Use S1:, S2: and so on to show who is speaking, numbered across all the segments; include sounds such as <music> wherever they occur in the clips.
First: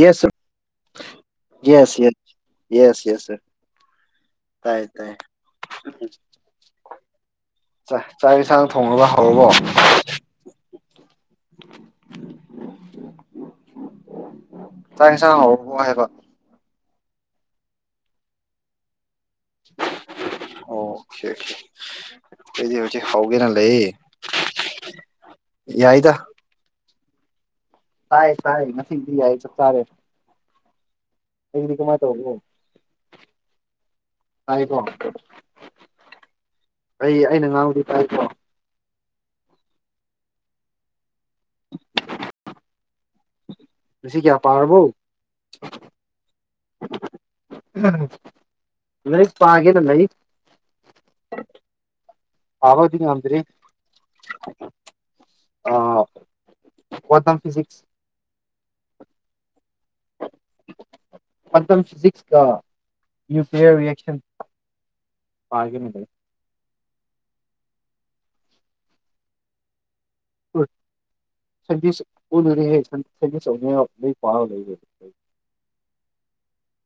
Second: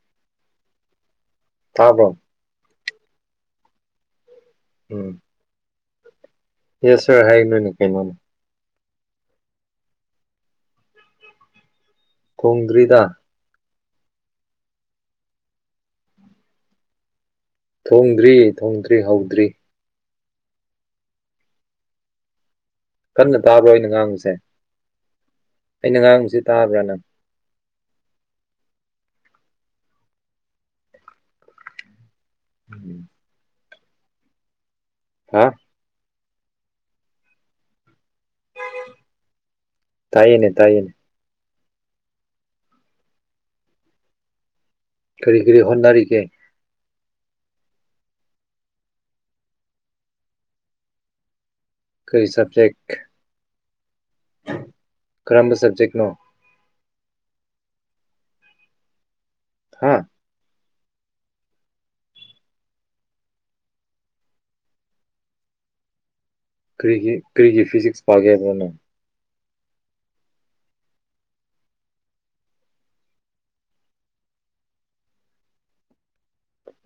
S1: yes yes
S2: ꯇꯥꯕ꯭ꯔꯣ
S1: yes yes ꯁꯦ ꯇꯥꯏ ꯇꯥꯏ ꯎ
S2: ꯌꯦꯁꯔ ꯍꯥꯏꯅꯣꯏꯅ ꯀꯥꯏꯃꯅ
S1: ꯊꯣꯉꯒ ꯍꯧꯔꯕꯣ
S2: ꯈꯣꯡꯗ꯭ꯔꯤꯗ
S1: ꯇꯥꯡꯁꯥꯡ ꯍꯥꯏꯦꯕ
S2: ꯊꯣꯡꯗ꯭ꯔꯤ ꯊꯣꯡꯗ꯭ꯔꯤ ꯍꯧ ꯇꯔꯤ
S1: ꯑꯣꯦ
S2: ꯀꯟꯅ ꯇꯥꯕ꯭ꯔꯣ ꯑꯩꯅ ꯉꯥꯡꯨꯁꯦ ꯑꯩꯅ ꯉꯥꯡꯕꯁꯤ ꯇꯥꯕ꯭ꯔꯥꯅꯪ
S1: ꯁꯥꯏ ꯁꯥꯏꯗꯤ ꯌꯥ ꯆ ꯆꯥꯔꯦꯗꯤ ꯀꯃꯥꯏ ꯇ
S2: ꯎꯝ
S1: ꯇꯥꯏꯀꯣ
S2: ꯍꯥ
S1: ꯑꯩ ꯑꯩꯅ ꯉꯥꯡꯗꯤ
S2: ꯇꯥꯏꯌꯦꯅꯦ ꯇꯥꯏꯌꯦꯅꯦ
S1: ꯁꯤ ꯀꯌꯥ ꯄꯥꯔꯔꯕꯧ
S2: ꯀꯔꯤ ꯀꯔꯤ ꯍꯣꯠꯅꯔꯤꯒꯦ
S1: ꯂꯩ ꯄꯥꯒꯦꯗ ꯂꯩ
S2: ꯀꯔꯤ ꯁꯕꯖꯦꯛ
S1: ꯄꯥꯕꯗꯤ ꯉꯝꯗ꯭ꯔꯤ
S2: ꯀꯔꯝꯕ ꯁꯕꯖꯦꯛꯇꯅꯣ
S1: ꯋꯥꯊꯝ ꯐꯤꯖꯤꯛꯁ
S2: ꯍꯥꯥ
S1: ꯄꯊ ꯐꯖꯤꯁ ꯅꯌꯨꯂꯤꯌꯥꯌꯔꯔꯤꯌꯦꯛꯁꯟ ꯃꯥꯔꯒꯦ
S2: ꯀꯔꯤꯒꯤ ꯀꯔꯤꯒꯤ ꯐꯤꯖꯤꯛꯁ ꯄꯥꯒꯦꯗꯅꯣ
S1: ꯁꯟꯗꯤꯁ ꯎꯟꯁ ꯄ ꯂꯩ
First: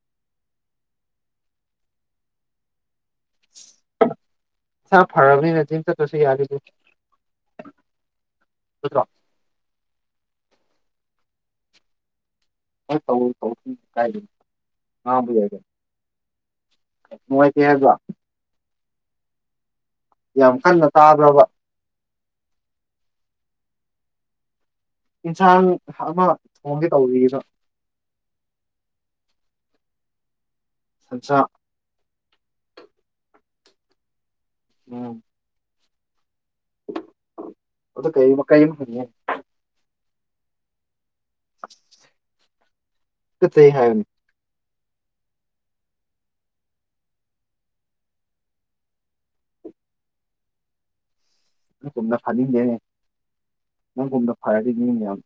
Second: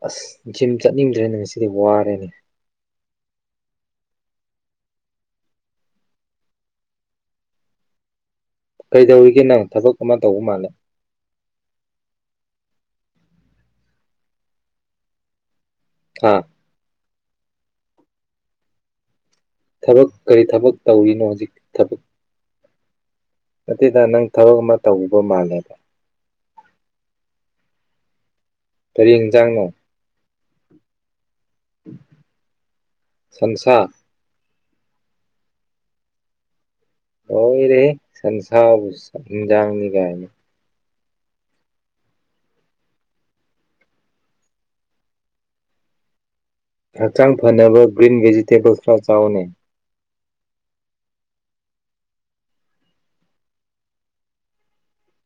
S2: ꯑꯁ ꯖꯤꯝ ꯆꯠꯅꯤꯡꯗ꯭ꯔꯦꯅꯦ ꯉꯁꯤꯗꯤ ꯋꯥꯔꯦꯅꯦ
S1: ꯁꯥ ꯐꯔꯕꯅꯤ ꯅꯖꯤꯝ ꯆ ꯇꯁꯨ ꯌꯥꯗꯗ
S2: ꯀꯩꯗꯧꯏꯒꯦ ꯅꯪ ꯊꯕꯛ ꯑꯃ ꯇꯧꯕ ꯃꯥꯥꯟꯂ
S1: ꯀꯥꯏ
S2: ꯑꯥ
S1: ꯅꯨꯡꯉꯥꯏꯇꯦ ꯍꯥꯏꯕ
S2: ꯊꯕꯛ ꯀꯔꯤ ꯊꯕꯛ
S1: ꯀꯟꯅ
S2: ꯇꯧꯔꯤꯅꯣ
S1: ꯇꯥꯕ꯭ꯔꯕ
S2: ꯍꯧꯖꯤꯛ ꯊꯕꯛ ꯃꯗ ꯅꯪ ꯊꯒ ꯃ
S1: ꯏꯟꯁꯥꯡ ꯑꯃ ꯊꯣꯡꯒꯦ ꯇꯧꯕ
S2: ꯇꯔꯦꯠ ꯏꯟꯁꯥꯡꯅꯣ
S1: ꯑꯆꯥꯆꯥ
S2: ꯁꯪꯁꯥ
S1: ꯑ
S2: ꯑꯣꯔꯦꯍꯦ
S1: ꯑꯗꯨ ꯀꯩ ꯀꯩ ꯑꯃ
S2: ꯁꯟꯁꯥꯕꯨ
S1: ꯍꯪꯉꯦ
S2: ꯏꯖꯥꯡꯅꯤ ꯀꯥꯏꯅꯤ
S1: <unintelligible> ꯆꯂꯦ ꯍꯥꯏꯅꯤ
S2: ꯍꯛꯆꯥꯡ ꯐꯅꯕ ꯒ꯭ꯔꯤꯟ ꯚꯦꯖꯤꯇꯦꯕꯜꯁ ꯈꯔ ꯆꯥꯎꯅꯩ
S1: ꯅꯪ ꯀꯨꯝꯅ ꯐꯅꯤꯡꯗꯦꯅꯦ ꯅꯪꯒꯨꯝꯅ ꯐꯔꯗꯤꯅꯤꯅꯦ ꯌꯥꯝ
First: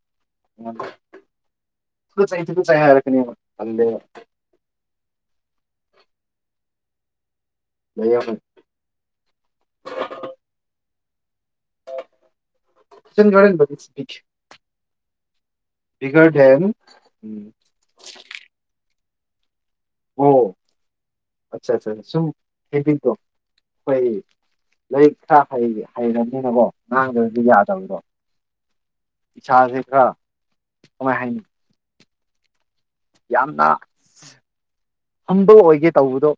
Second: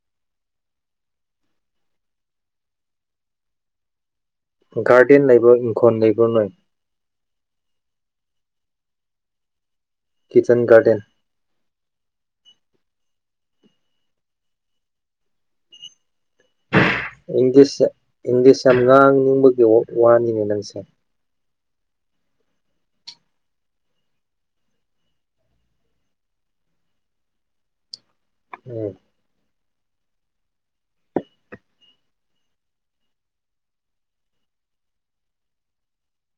S1: ꯊꯨ ꯆꯩ ꯊꯨ ꯆꯩꯩ ꯍꯥꯏꯔꯛꯀꯅꯤ ꯌꯥꯝ ꯈꯜꯂꯦ
S2: ꯏꯟꯀꯣꯟ ꯂꯩꯕꯥꯔꯣꯏ ꯅꯣꯏ
S1: ꯂꯩꯌꯦ
S2: ꯀꯤꯆꯟ ꯒꯥꯔꯗꯦꯟ
S1: <unintelligible> ꯎꯝ
S2: ꯏꯟꯗꯤꯁ ꯏꯟꯗꯤꯁ ꯉꯥꯡ ꯅꯤꯡꯤꯡꯕꯨꯑꯣ
S1: ꯑꯣ
S2: ꯋꯥꯅꯤꯅ ꯅꯪꯁꯦ
S1: ꯑꯠꯆꯥ ꯑꯠꯆꯥ ꯁꯨꯝ ꯍꯦꯕꯤꯠꯇꯣ ꯑꯩꯈꯣꯏ ꯂꯥꯏꯔꯤꯛ ꯈꯔ ꯍꯩꯔꯕꯅꯤꯅꯀꯣ ꯉꯥꯡꯗꯕꯗꯤ ꯌꯥꯗꯕꯗꯣ
S2: ꯎꯝ
S1: ꯏꯁꯥꯁ ꯈꯔ ꯀꯃꯥꯏ ꯍꯥꯏꯅꯤ ꯌꯥꯝꯅ ꯍꯝꯕ ꯑꯣꯏꯒꯦ ꯇꯧꯕꯗꯣ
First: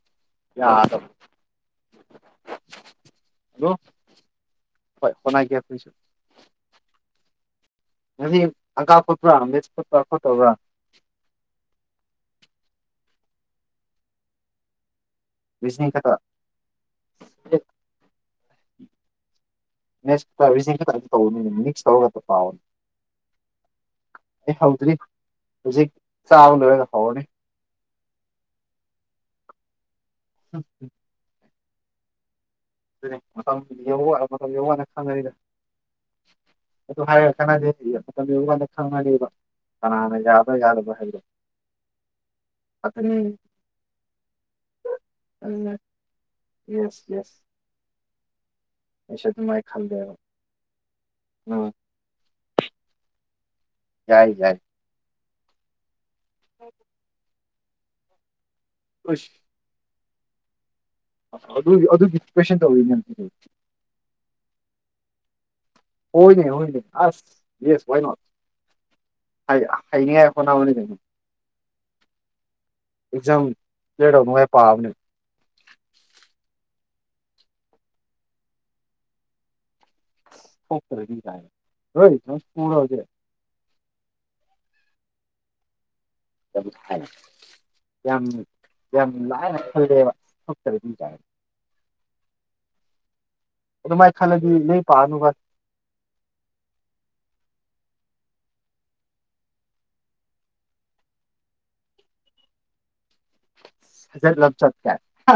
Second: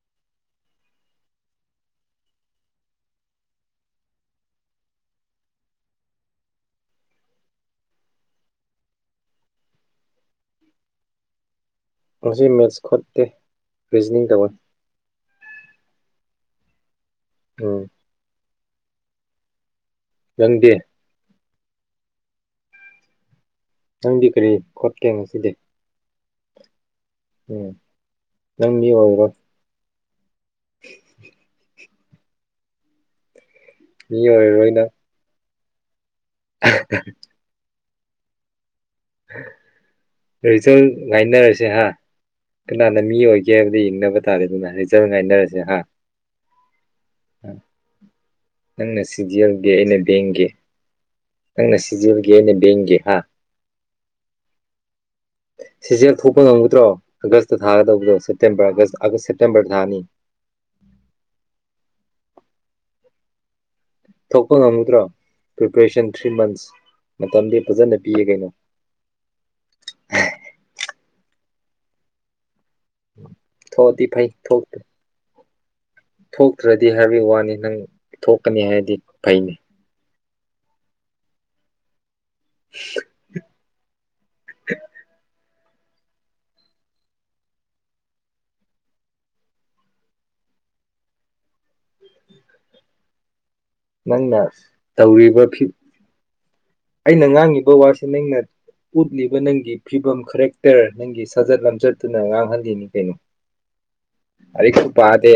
S1: ꯌꯥꯗꯕ ꯍꯂꯣ ꯍꯣꯏ ꯍꯣꯠꯅꯒꯦ ꯑꯩꯈꯣꯏꯁꯨ ꯑꯗꯨꯗꯤ ꯑꯒꯥ ꯐꯣꯠꯄ꯭ꯔꯥ ꯃꯤ ꯈꯠꯇ꯭ꯔꯥ ꯈꯣꯠꯇꯕ꯭ꯔꯥ
S2: ꯃꯁꯤ ꯃꯦꯠꯁ ꯈꯣꯠꯇꯦ ꯔꯤꯖꯅꯤꯡ ꯇꯧꯋꯤ
S1: ꯁꯅ ꯈꯇ
S2: ꯎꯝ
S1: <unintelligible>
S2: ꯅꯪꯗꯤ
S1: ꯁꯠꯇ ꯄꯥꯎꯅꯤ
S2: ꯅꯪꯗꯤ ꯀꯔꯤ ꯈꯣꯠꯀꯦ ꯉꯁꯤꯗꯤ
S1: ꯆꯥꯕꯥ ꯂꯣꯏꯔꯒ ꯍꯧꯔꯅꯤ
S2: ꯎꯝ ꯅꯪ ꯌꯒ꯭ꯔꯣ
S1: ꯑꯦ ꯑꯗꯨꯅꯤ ꯃꯇꯝ
S2: ꯃꯤ
S1: ꯌ
S2: ꯑꯣꯏꯔꯔꯣꯏ
S1: ꯍꯥꯏꯅ
S2: ꯅꯪ
S1: ꯈꯪꯉꯅꯤꯗ ꯑꯗꯨ ꯍꯨꯔꯥ ꯀꯅꯥꯅꯣꯏ ꯑꯗꯕ ꯋꯥ ꯍꯗ
S2: ꯔꯤꯖꯜ
S1: ꯌꯥꯗꯕ꯭ꯔꯥ ꯍꯥꯏꯕꯗꯣ
S2: ꯉꯥꯏꯅꯔꯁꯦ ꯍꯥ ꯀꯅꯥꯅ
S1: ꯑꯗꯨꯅꯤ
S2: ꯃꯤ ꯑꯣꯏꯒꯦ ꯍꯥꯏꯕꯗ ꯌꯦꯡꯅꯕ ꯇꯥꯔꯦ ꯑꯗꯨꯅ ꯔꯤꯖꯜ ꯉꯥꯏꯅꯔꯁꯦ
S1: ꯑꯗꯨꯅ
S2: ꯍꯥ
S1: ꯌꯦꯁ ꯌꯦꯁ
S2: ꯅꯪꯅ
S1: ꯑꯩꯁꯨ ꯑꯗꯨꯃꯥꯏꯅ
S2: ꯁꯤꯖꯤꯦꯜꯒꯤ ꯑꯩꯅ
S1: ꯈꯜꯂꯦꯕ
S2: ꯕꯦꯡꯒꯦ ꯅꯪ
S1: ꯎꯝ
S2: ꯁꯤꯖꯤ ꯂ ꯑꯩ ꯒꯤꯅꯦꯕꯒꯤ ꯍꯥ
S1: ꯌꯥꯏ ꯌꯥꯏ
S2: ꯁꯤ ꯖꯤ ꯂ ꯊꯣꯛꯄ ꯉꯝꯒꯗ꯭ꯔꯣ ꯑ ꯊꯥꯒ ꯇꯧꯕꯗꯣꯁꯦ ꯁꯦꯇꯦꯝꯔꯒ ꯁꯦꯞꯇꯦꯝꯕꯔꯗꯅꯤ
S1: ꯑꯗꯨ ꯑꯗꯨꯒꯤ ꯄꯦꯁꯟ ꯇꯧꯔꯤꯅꯦ
S2: ꯊꯛꯄ ꯉꯃꯨꯗ꯭ꯔꯥ
S1: ꯍꯅꯦ ꯍꯅꯦ ꯑꯁ ꯌꯦꯁ
S2: ꯐꯖꯅ
S1: ꯍꯅ
S2: ꯄꯤꯌꯦ ꯀꯩꯅꯣ
S1: ꯍ ꯍꯥꯏꯅꯤ ꯈꯨꯅꯕꯅꯤ ꯑꯦꯖꯝ
S2: ꯊꯣꯛꯑꯗꯤ
S1: ꯄꯦꯔꯣ
S2: ꯐꯩ
S1: ꯃꯦ ꯄꯥꯕꯅꯦ
S2: ꯔ꯭ꯔꯗꯤ ꯍꯥꯏꯕꯒꯤ ꯋꯥꯅꯤ ꯅꯪ ꯊꯣꯛꯀꯅꯤ ꯍꯥꯏꯕꯗꯤ ꯐꯩꯅꯤ
S1: ꯍ ꯍꯣꯏ ꯀꯀꯨꯜꯖꯦ
S2: <unintelligible>
S1: ꯌꯥꯝ ꯍꯥꯏ ꯌꯥꯝ ꯌꯥꯝ ꯂꯥꯏꯅ ꯈꯜꯂꯦꯕ ꯊꯣꯛꯇꯕ ꯑꯗꯨꯝ ꯑꯗꯨꯃꯥꯏꯅ
S2: ꯅꯪꯅ
S1: ꯈꯜꯂꯗꯤ ꯂꯥꯏꯔꯤꯛ ꯄꯥꯅꯨꯕ
S2: ꯇꯧꯔꯤꯕ ꯐꯤ ꯑꯩꯅ ꯉꯥꯡꯉꯤꯕ ꯋꯥꯁꯦ ꯅꯪꯅ ꯎꯠꯂꯤꯕ ꯅꯪꯒꯤ ꯐꯤꯕꯝ ꯈꯔꯦꯛꯇꯔ ꯅꯪꯒꯤ ꯁꯥꯖꯠ ꯂꯝꯆꯠꯇꯨꯅ ꯉꯥꯡꯍꯜꯂꯤꯅꯤ ꯀꯩꯅꯣ
S1: ꯍꯖ ꯂ ꯆꯠ
S2: ꯂꯥꯏꯔꯤꯛꯁꯨ
S1: ꯀꯥꯏ
S2: ꯄꯥꯗꯦ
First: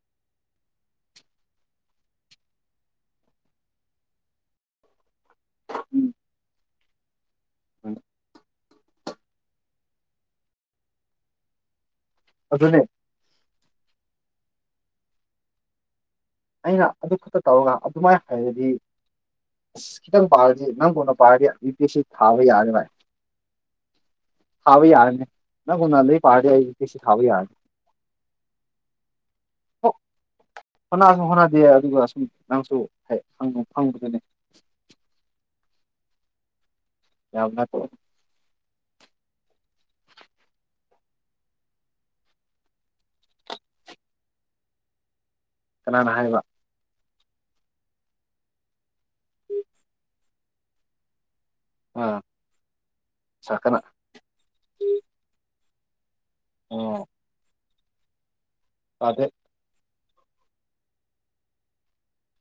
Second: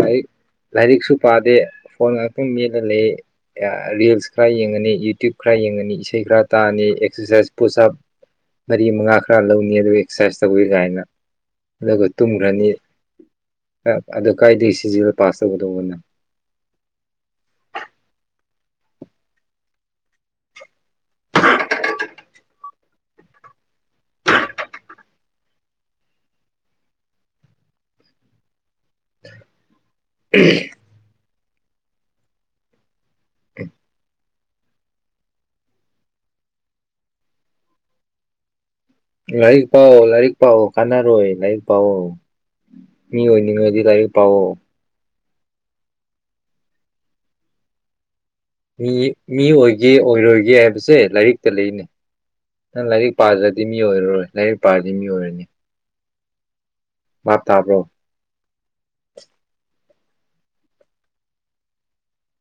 S2: ꯂꯥꯏꯔꯤꯛ ꯂꯥꯏꯔꯤꯛꯁꯨ ꯄꯥꯗꯦ ꯐꯣꯟ ꯉꯥꯛꯇꯪ ꯃꯦꯜꯂ ꯂꯩ ꯔꯤꯜꯁ ꯈꯔ ꯌꯦꯡꯉꯅꯤ ꯌꯨꯇ ꯌꯇꯌꯨꯕ ꯈꯔ ꯌꯦꯡꯉꯅꯤ
S1: ꯎꯝ
S2: ꯏꯁꯩ ꯈꯔ ꯇꯥꯔꯅꯤ ꯑꯦꯛꯁꯔꯁꯥꯏꯁ ꯄꯨꯁ ꯃꯔꯤ ꯃꯉꯥ ꯈꯔ ꯂꯧꯅꯤ ꯑꯗꯨꯒ ꯑꯦꯛꯁꯔꯁꯥꯏꯁ ꯇꯧꯕꯤ ꯀꯥꯏꯅ ꯑꯗꯨꯒ ꯇꯨꯝꯈ꯭ꯔꯅꯤ
S1: ꯑꯗꯨꯅꯦ
S2: ꯑꯗꯨ ꯀꯥꯏꯗ ꯁꯤꯖꯤ ꯄꯥꯁ ꯇꯧꯒꯗꯧꯕꯅꯣ
S1: ꯑꯩꯅ ꯑꯗꯨ ꯈꯛꯇ ꯇꯧꯔꯒ ꯑꯗꯨꯃꯥꯏꯅ ꯍꯥꯏꯔꯗꯤ ꯑꯁ ꯈꯤꯇꯪ ꯄꯥꯔꯗꯤ ꯅꯪꯒꯣꯟꯅ ꯄꯥꯔꯗꯤ ꯅꯨꯄꯤꯦꯁꯤ ꯊꯥꯕ ꯌꯥꯔꯅꯤ ꯚꯥꯏ ꯊꯥꯕ ꯌꯥꯔꯅꯤ ꯅꯪꯒꯣꯟꯅ ꯑꯗꯨ ꯄꯥꯔꯗꯤ ꯑꯩ ꯅꯨꯄꯤꯦꯁꯤ ꯊꯥꯕ ꯌꯥꯔꯅꯤ
S2: ꯎꯝ
S1: ꯍꯣꯠꯅꯁꯨ ꯍꯣꯠꯅꯗꯦ ꯑꯗꯨꯒ ꯁꯨꯝ ꯅꯪꯁꯨ ꯍꯪ ꯐꯪꯕꯗꯨꯅꯦ ꯌꯥ
S2: ꯂꯥꯏꯔꯤꯛ ꯄꯥꯛꯑꯣ ꯂꯥꯏꯔꯤꯛ ꯄꯥꯛꯑꯣ ꯀꯥꯟꯅꯔꯣꯏ ꯂꯥꯏꯔꯤꯛ ꯄꯥꯑꯣ ꯃꯤ ꯑꯣꯏꯅꯤꯡꯉꯗꯤ ꯂꯥꯏꯔꯤꯛ ꯄꯥꯛꯑꯣ
S1: ꯀꯅꯥꯅ ꯍꯥꯏꯕ
S2: ꯃꯤ ꯃꯤ ꯑꯣꯏꯒꯦ ꯑꯣꯏꯔꯣꯏꯒꯦ ꯍꯥꯏꯕꯁꯦ ꯂꯥꯏꯔꯤꯛ ꯂꯩꯅꯦ
S1: ꯑꯥ
S2: ꯅꯪ ꯂꯥꯏꯔꯤꯛ
S1: ꯁꯥꯔ
S2: ꯄꯥꯗ꯭ꯔꯗꯤ ꯃꯤ
S1: ꯀꯅꯥ
S2: ꯑꯣꯏꯔꯔꯣꯏ ꯂꯥꯏꯔꯤꯛ ꯄꯥꯔꯗꯤ ꯃꯤ ꯑꯣꯏꯔꯅꯤ ꯃꯥꯞ ꯇꯥꯕ꯭ꯔꯣ
S1: ꯑꯗ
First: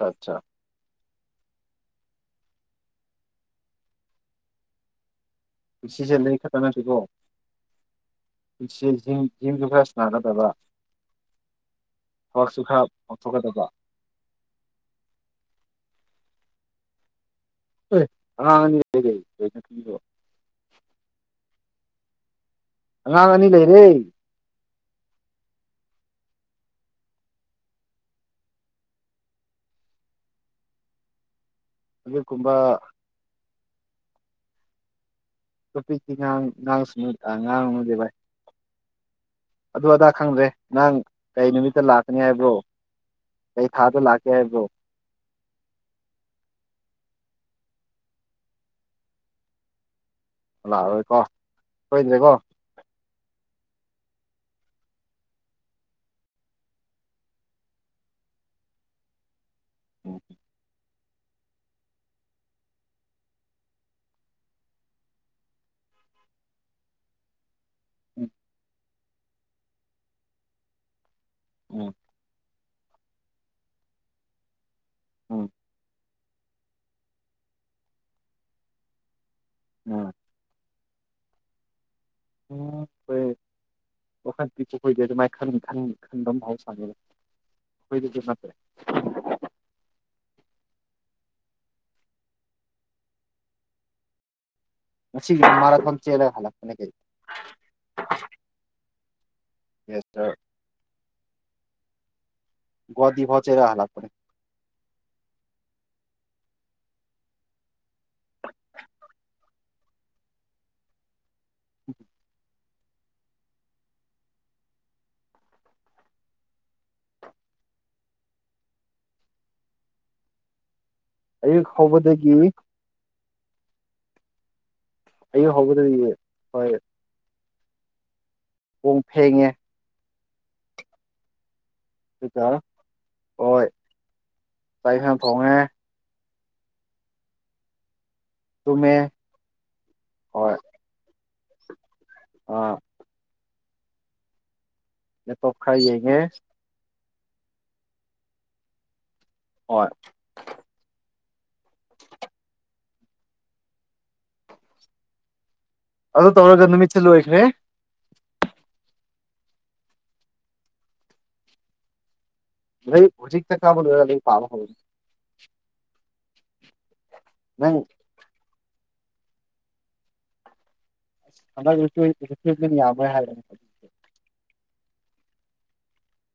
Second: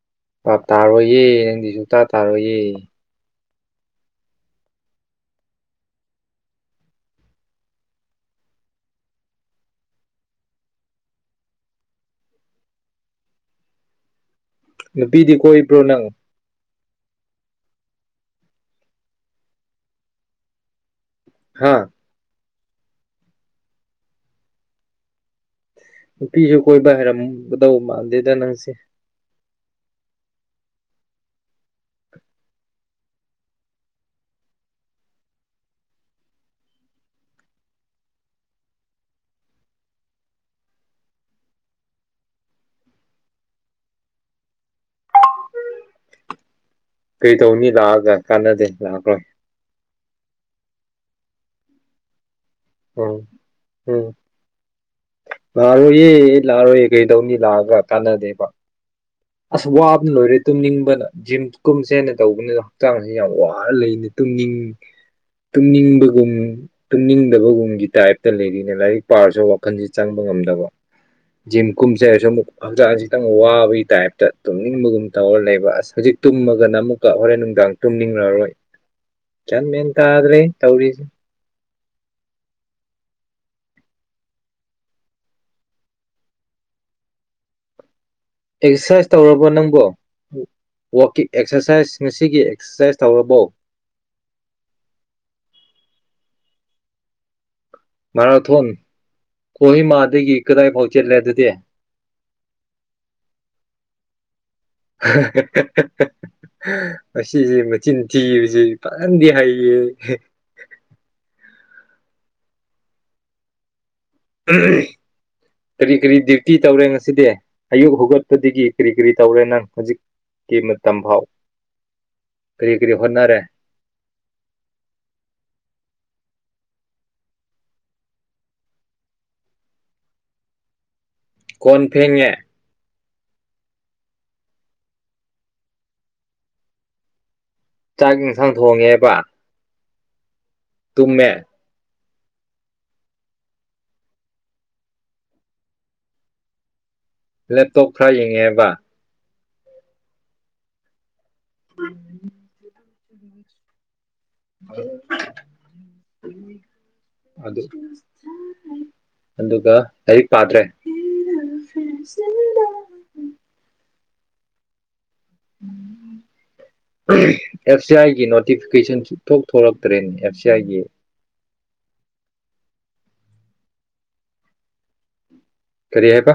S1: ꯑꯠꯆꯥ ꯑꯠꯆꯥ
S2: ꯑ ꯇꯥꯔ ꯑꯣꯏ ꯑꯦ ꯅꯪꯗꯤ ꯁꯨꯇꯥꯥ ꯇꯥꯔꯣꯏꯌꯦ
S1: ꯄꯨꯟꯁꯤꯁꯦ ꯂꯩ ꯈꯛꯇ ꯅꯠꯇꯀꯣ ꯄꯨꯟꯁꯤꯦ ꯤꯡꯁꯨ ꯈꯔ ꯁꯅꯥꯒꯗꯕ ꯊꯕꯛꯁꯨ ꯈꯔ ꯄꯥꯡꯊꯣꯛꯀꯗꯕ
S2: ꯅꯨꯄꯤꯗꯤ ꯀꯣꯏꯕ꯭ꯔꯣ ꯅꯪ
S1: ꯑꯥ
S2: ꯍꯥꯥ
S1: ꯑꯉꯥꯡ ꯑꯅꯤ ꯂꯩꯔꯦ
S2: ꯅꯨꯄꯤꯁꯨ ꯀꯣꯏꯕ ꯍꯩꯔꯝꯒꯗꯧ ꯃꯥꯟꯗꯦꯗ ꯅꯪꯁꯦ
S1: ꯑꯗꯨ ꯀꯨꯝꯕꯥ ꯅꯨꯄꯤꯀꯤ ꯉꯥꯡ ꯉꯥꯡꯁꯅꯨ ꯇ ꯉꯥꯡꯉꫭꯏꯁꯦ ꯚꯥꯏ ꯑꯗꯨ ꯑꯗꯥ ꯈꯪꯗ꯭ꯔꯦ ꯅꯪ ꯀꯩ ꯅꯨꯃꯤꯠꯇ ꯂꯥꯛꯀꯅꯤ ꯍꯥꯏꯕ꯭ꯔꯣ ꯀꯩ ꯊꯥꯗ ꯂꯥꯛꯀꯦ ꯍꯥꯏꯕ꯭ꯔꯣ
S2: ꯀꯩꯗꯧꯅꯤ ꯂꯥꯛꯑꯒ ꯀꯥꯟꯅꯗꯦ ꯂꯥꯛꯈ꯭ꯔꯣꯏ
S1: ꯂꯥꯛꯑꯔꫭꯏꯀꯣ ꯁꫭꯏꯗ꯭ꯔꯦꯀꯣ
S2: ꯎꯝ ꯎꯝ ꯂꯥꯛꯔꯣꯏꯌꯦ ꯂꯥꯛꯔꯣꯏꯌꯦ ꯀꯩꯗꯧꯅꯤ ꯂꯥꯛꯑꯒ ꯀꯥꯟꯅꯗꯦꯕ ꯑꯁ ꯋꯥꯕꯅ
S1: ꯎꯝ
S2: ꯂꯣꯏꯔꯦ ꯇꯨꯝꯅꯤꯡꯕꯅ ꯖꯤꯝ ꯀꯨꯝꯁꯦꯅ ꯇꯧꯕꯅꯤꯅꯦ ꯗꫭ ꯍꯛꯆꯥꯡꯁꯦ ꯌꯥꯝ ꯋꯥꯔ ꯂꯩꯅꯤ ꯇꯨꯝꯅꯤꯡ ꯇꯨꯝꯅꯤꯡꯕꯒꯨꯝ ꯇꯨꯝꯅꯤꯡꯗꯕꯒꯨꯝꯒꯤ
S1: ꯎꯝ
S2: ꯇꯥꯏꯞꯇ ꯂꯩꯔꯤꯅꯦ ꯂꯥꯏꯔꯤꯛ ꯄꯥꯔꯁꯨ ꯋꯥꯈꯟꯁꯤ ꯆꯪꯕ ꯉꯝꯗꯕ ꯖꯤꯝ
S1: ꯎꯝ
S2: ꯀꯨꯝꯁꯦ ꯍꯥꯏꯔꯁꯨ ꯑꯃꯨꯛ ꯍꯛꯆꯥꯡꯖꯤ ꯇꯪ ꯋꯥꯕꯒꯤ ꯇꯥꯏꯞ ꯇ ꯇꯨꯝ ꯏꯪꯕꯒꯨꯝ ꯇꯧꯔ
S1: ꯎꯝ
S2: ꯂꯩꯕ ꯑꯁ ꯍꯧꯖꯤꯛ ꯇꯨꯝꯃꯒꯅ ꯑꯃꯨꯛꯀ ꯍꯣꯔꯦꯟ ꯅꯨꯡꯗꯥꯡ ꯇꯨꯝꯅꯤꯡꯉꯔꯣꯏ ꯒ꯭ꯌꯥꯟ ꯃꯦꯟ
S1: ꯎꯝ
S2: ꯇꯥꯗ꯭ꯔꯦꯍꯦ ꯇꯧꯔꯤꯁꯦ
S1: ꯎꯝ ꯍꯣꯏ ꯋꯥꯈꯜ ꯄꯤꯛꯄ ꯃꯈꯣꯏꯗꯤ ꯑꯗꯨꯃꯥꯏꯅ ꯈꯟꯕ ꯃꯍꯧꯁꯥꯅꯦ
S2: ꯑꯦꯛꯁꯔꯁꯥꯏꯁ ꯇꯧꯔꯕꯣ ꯅꯪꯕꯣ ꯋꯥꯛꯀꯤ ꯑꯦꯛꯁꯔꯁꯥꯏꯁ ꯉꯁꯤꯒꯤ ꯑꯦꯛꯁꯔꯁꯥꯏꯁ ꯇꯧꯔꯕꯣ
S1: ꯉꯁꯤ ꯃꯔꯥꯊꯣꯟ ꯆꯦꯂ ꯍꯜꯂꯛꯄꯅꯦ ꯀꯩꯅꫭ
S2: ꯃꯥꯔꯥꯊꫭꯟ
S1: ꯌꯦꯁꯇꯔ
S2: ꯀꯣꯍꯤꯃꯥꯗꯒꯤ ꯀꯗꯥꯏꯐꯥꯎ ꯆꯠꯂꯦ ꯑꯗꯨꯗꯤ
S1: ꯒꯨꯍꯥꯇꯤ ꯐꯧ ꯆꯦꯜꯂ ꯍꯂꯛ ꯄꯅꯦ
S2: ꯃꯁꯤꯁ ꯃꯆꯤꯟ ꯊꯤꯕꯁꯤ ꯐꯖꯟꯗꯤ ꯍꯩꯌꯦ
S1: <inaudible>
S2: ꯀꯔꯤ ꯀꯔꯤ ꯗ꯭ꯌꯨꯇꯤ ꯇꯧꯔꯦ ꯉꯁꯤꯗꯤ ꯑꯌꯨꯛ ꯍꯧꯒꯠꯄꯗꯒꯤ ꯀꯔꯤ ꯀꯔꯤ ꯇꯧꯔꯦ ꯅꯪ ꯍꯧꯖꯤꯛꯀꯤ ꯇꯝꯐꯥꯎ
S1: ꯑꯌꯨꯛ ꯍꯧꯕꯗꯒꯤ
S2: ꯀꯔꯤ ꯀꯔꯤ ꯍꯣꯠꯅꯔꯦ
S1: ꯑꯌꯨꯛ ꯍꯧꯕꯗꯒꯤ ꯍꯣꯏ ꯄꯣꯡ ꯐꯦꯡꯉꯦ
S2: ꯀꯣꯟ ꯐꯦꯡꯉꯦ
S1: ꯑꯗꯨꯒ ꯍꯣꯏ ꯆꯥꯛ ꯏꯁꯥꯡ ꯊꯣꯡꯉꯦ
S2: ꯆꯥꯛ ꯏꯟꯁꯥꯡ
S1: ꯇꯨꯝꯃꯦ
S2: ꯊꯣꯡꯉꯦꯕ
S1: ꯍꯣꯏ
S2: ꯇꯨꯝꯃꯦ
S1: ꯑ ꯂꯦꯞꯇꯣꯞ ꯈꯔ ꯌꯦꯡꯉꯦ
S2: ꯂꯦꯞꯇꯣꯞ ꯈꯔ ꯌꯦꯡꯉꯦꯕ
S1: ꯍꫭꯏ
S2: <inaudible>
S1: ꯑꯗꯣ ꯇꯧꯔꯒ ꯅꯨꯃꯤꯠ ꯇ ꯂꯣꯏꯈ꯭ꯔꯦ
S2: ꯑꯗꯨ ꯑꯗꯨꯒ ꯂꯥꯏꯔꯤꯛ ꯄꯥꯗ꯭ꯔꯦ
S1: ꯍꯧꯖꯤꯛ ꯀ <unintelligible> ꯄꯥꯕ
S2: ꯎꯝ <unintelligible> ꯑꯦꯐ
S1: ꯅꯪ
S2: ꯁꯤ ꯑꯥꯏꯒꯤ ꯅꯣꯇꯤꯐꯤꯀꯦꯁꯟ ꯊꯣꯛ ꯊꯣꯛꯂꯛꯇ꯭ꯔꯦ ꯑꯦꯞ ꯁꯤ ꯑꯥꯏꯒꯤ
S1: <unintelligible> ꯌꯥꯕ ꯍꯥꯏꯕꯅꯦ
S2: ꯀꯔꯤ ꯍꯥꯏ ꯕ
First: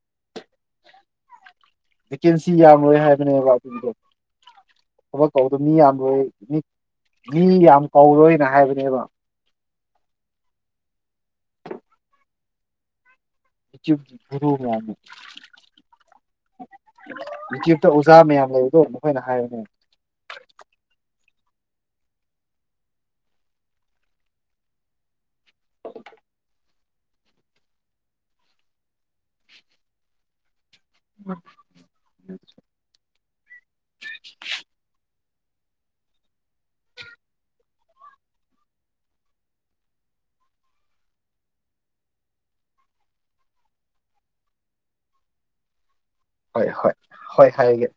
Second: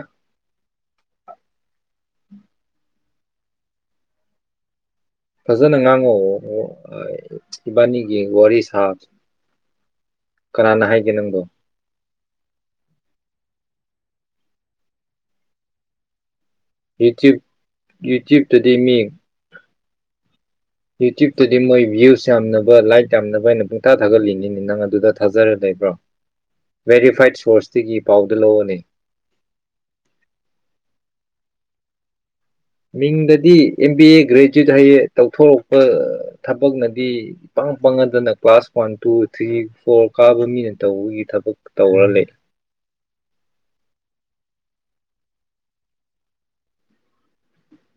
S1: ꯚꯦꯀꯦꯟꯁꯤ ꯌꯥꯝꯑꯣꯏ ꯍꯥꯏꯕꯅꯦꯕ ꯊꯕꯛ ꯀꯧꯕꯧꯗꯣ ꯃꯤ
S2: ꯐꯖꯅ ꯉꯥꯡꯉꯣ
S1: ꯌꯥꯝꯔꯣꯏ ꯃꯤ ꯃꯤ ꯌꯥꯝ
S2: ꯏꯕꯥꯅꯤꯒꯤ
S1: ꯀꯧꯔꯣꯏꯅ
S2: ꯋꯥꯔꯤ ꯁꯥ
S1: ꯍꯥꯏꯕꯅꯦꯕ
S2: ꯀꯅꯥꯅ ꯍꯥꯏꯒꯦ ꯅꯪꯕꯣ
S1: ꯆ ꯨꯞ <unintelligible>
S2: ꯌꯨꯇ꯭ꯌꯨꯕ
S1: ꯃꯌꯥꯝ
S2: ꯌꯨꯇ꯭ꯌꯨꯞꯅꯗꯤ
S1: ꯂꯩꯕꯗꯣ
S2: ꯃꯤ
S1: ꯃꯈꯣꯏꯅ ꯍꯥꯏꯕꯅꯦ
S2: ꯌꯨꯇ꯭ꯌꯨꯞ ꯑꯗꯨꯗꯤ ꯃꯣꯏ ꯚ꯭ꯌꯨꯁ ꯌꯥꯝꯅꯕ ꯂꯥꯏꯠ ꯌꯥꯝꯅꯕ ꯑꯩꯅ ꯄꯨꯡꯇꯥ ꯊꯥꯒꯠꯂꯤꯅꯤꯅꯤ ꯅꯪ ꯑꯗꯨꯗ ꯊꯥꯖꯔ ꯂꯩꯕ꯭ꯔꯣ ꯕꯦꯔꯤꯐꯥꯏꯠ ꯁꯣꯔꯁꯇꯒꯤ ꯄꯥꯎꯗ ꯂꯧꯑꯣꯅꯦ
S1: <unintelligible>
S2: ꯃꯤꯡꯗꯗꯤ ꯑꯦꯝ ꯕꯤ ꯑꯦ ꯒ꯭ꯔꯦꯖꯨꯋꯦꯠ ꯍꯌꯦ ꯇꯧꯊꯣꯔꯛꯄ ꯊꯕꯛꯅꯗꯤ ꯄꯪ ꯄꯪꯉꯗꯅ class one two three four ꯀꯥꯕ ꯃꯤꯅ ꯇꯧꯕꯒꯤ ꯊꯕꯛ ꯇꯧꯔ ꯂꯩ
S1: ꯍꯣꯏ ꯍꯣꯏ ꯍꯣꯏ ꯍꯥꯏꯔꯒꯦ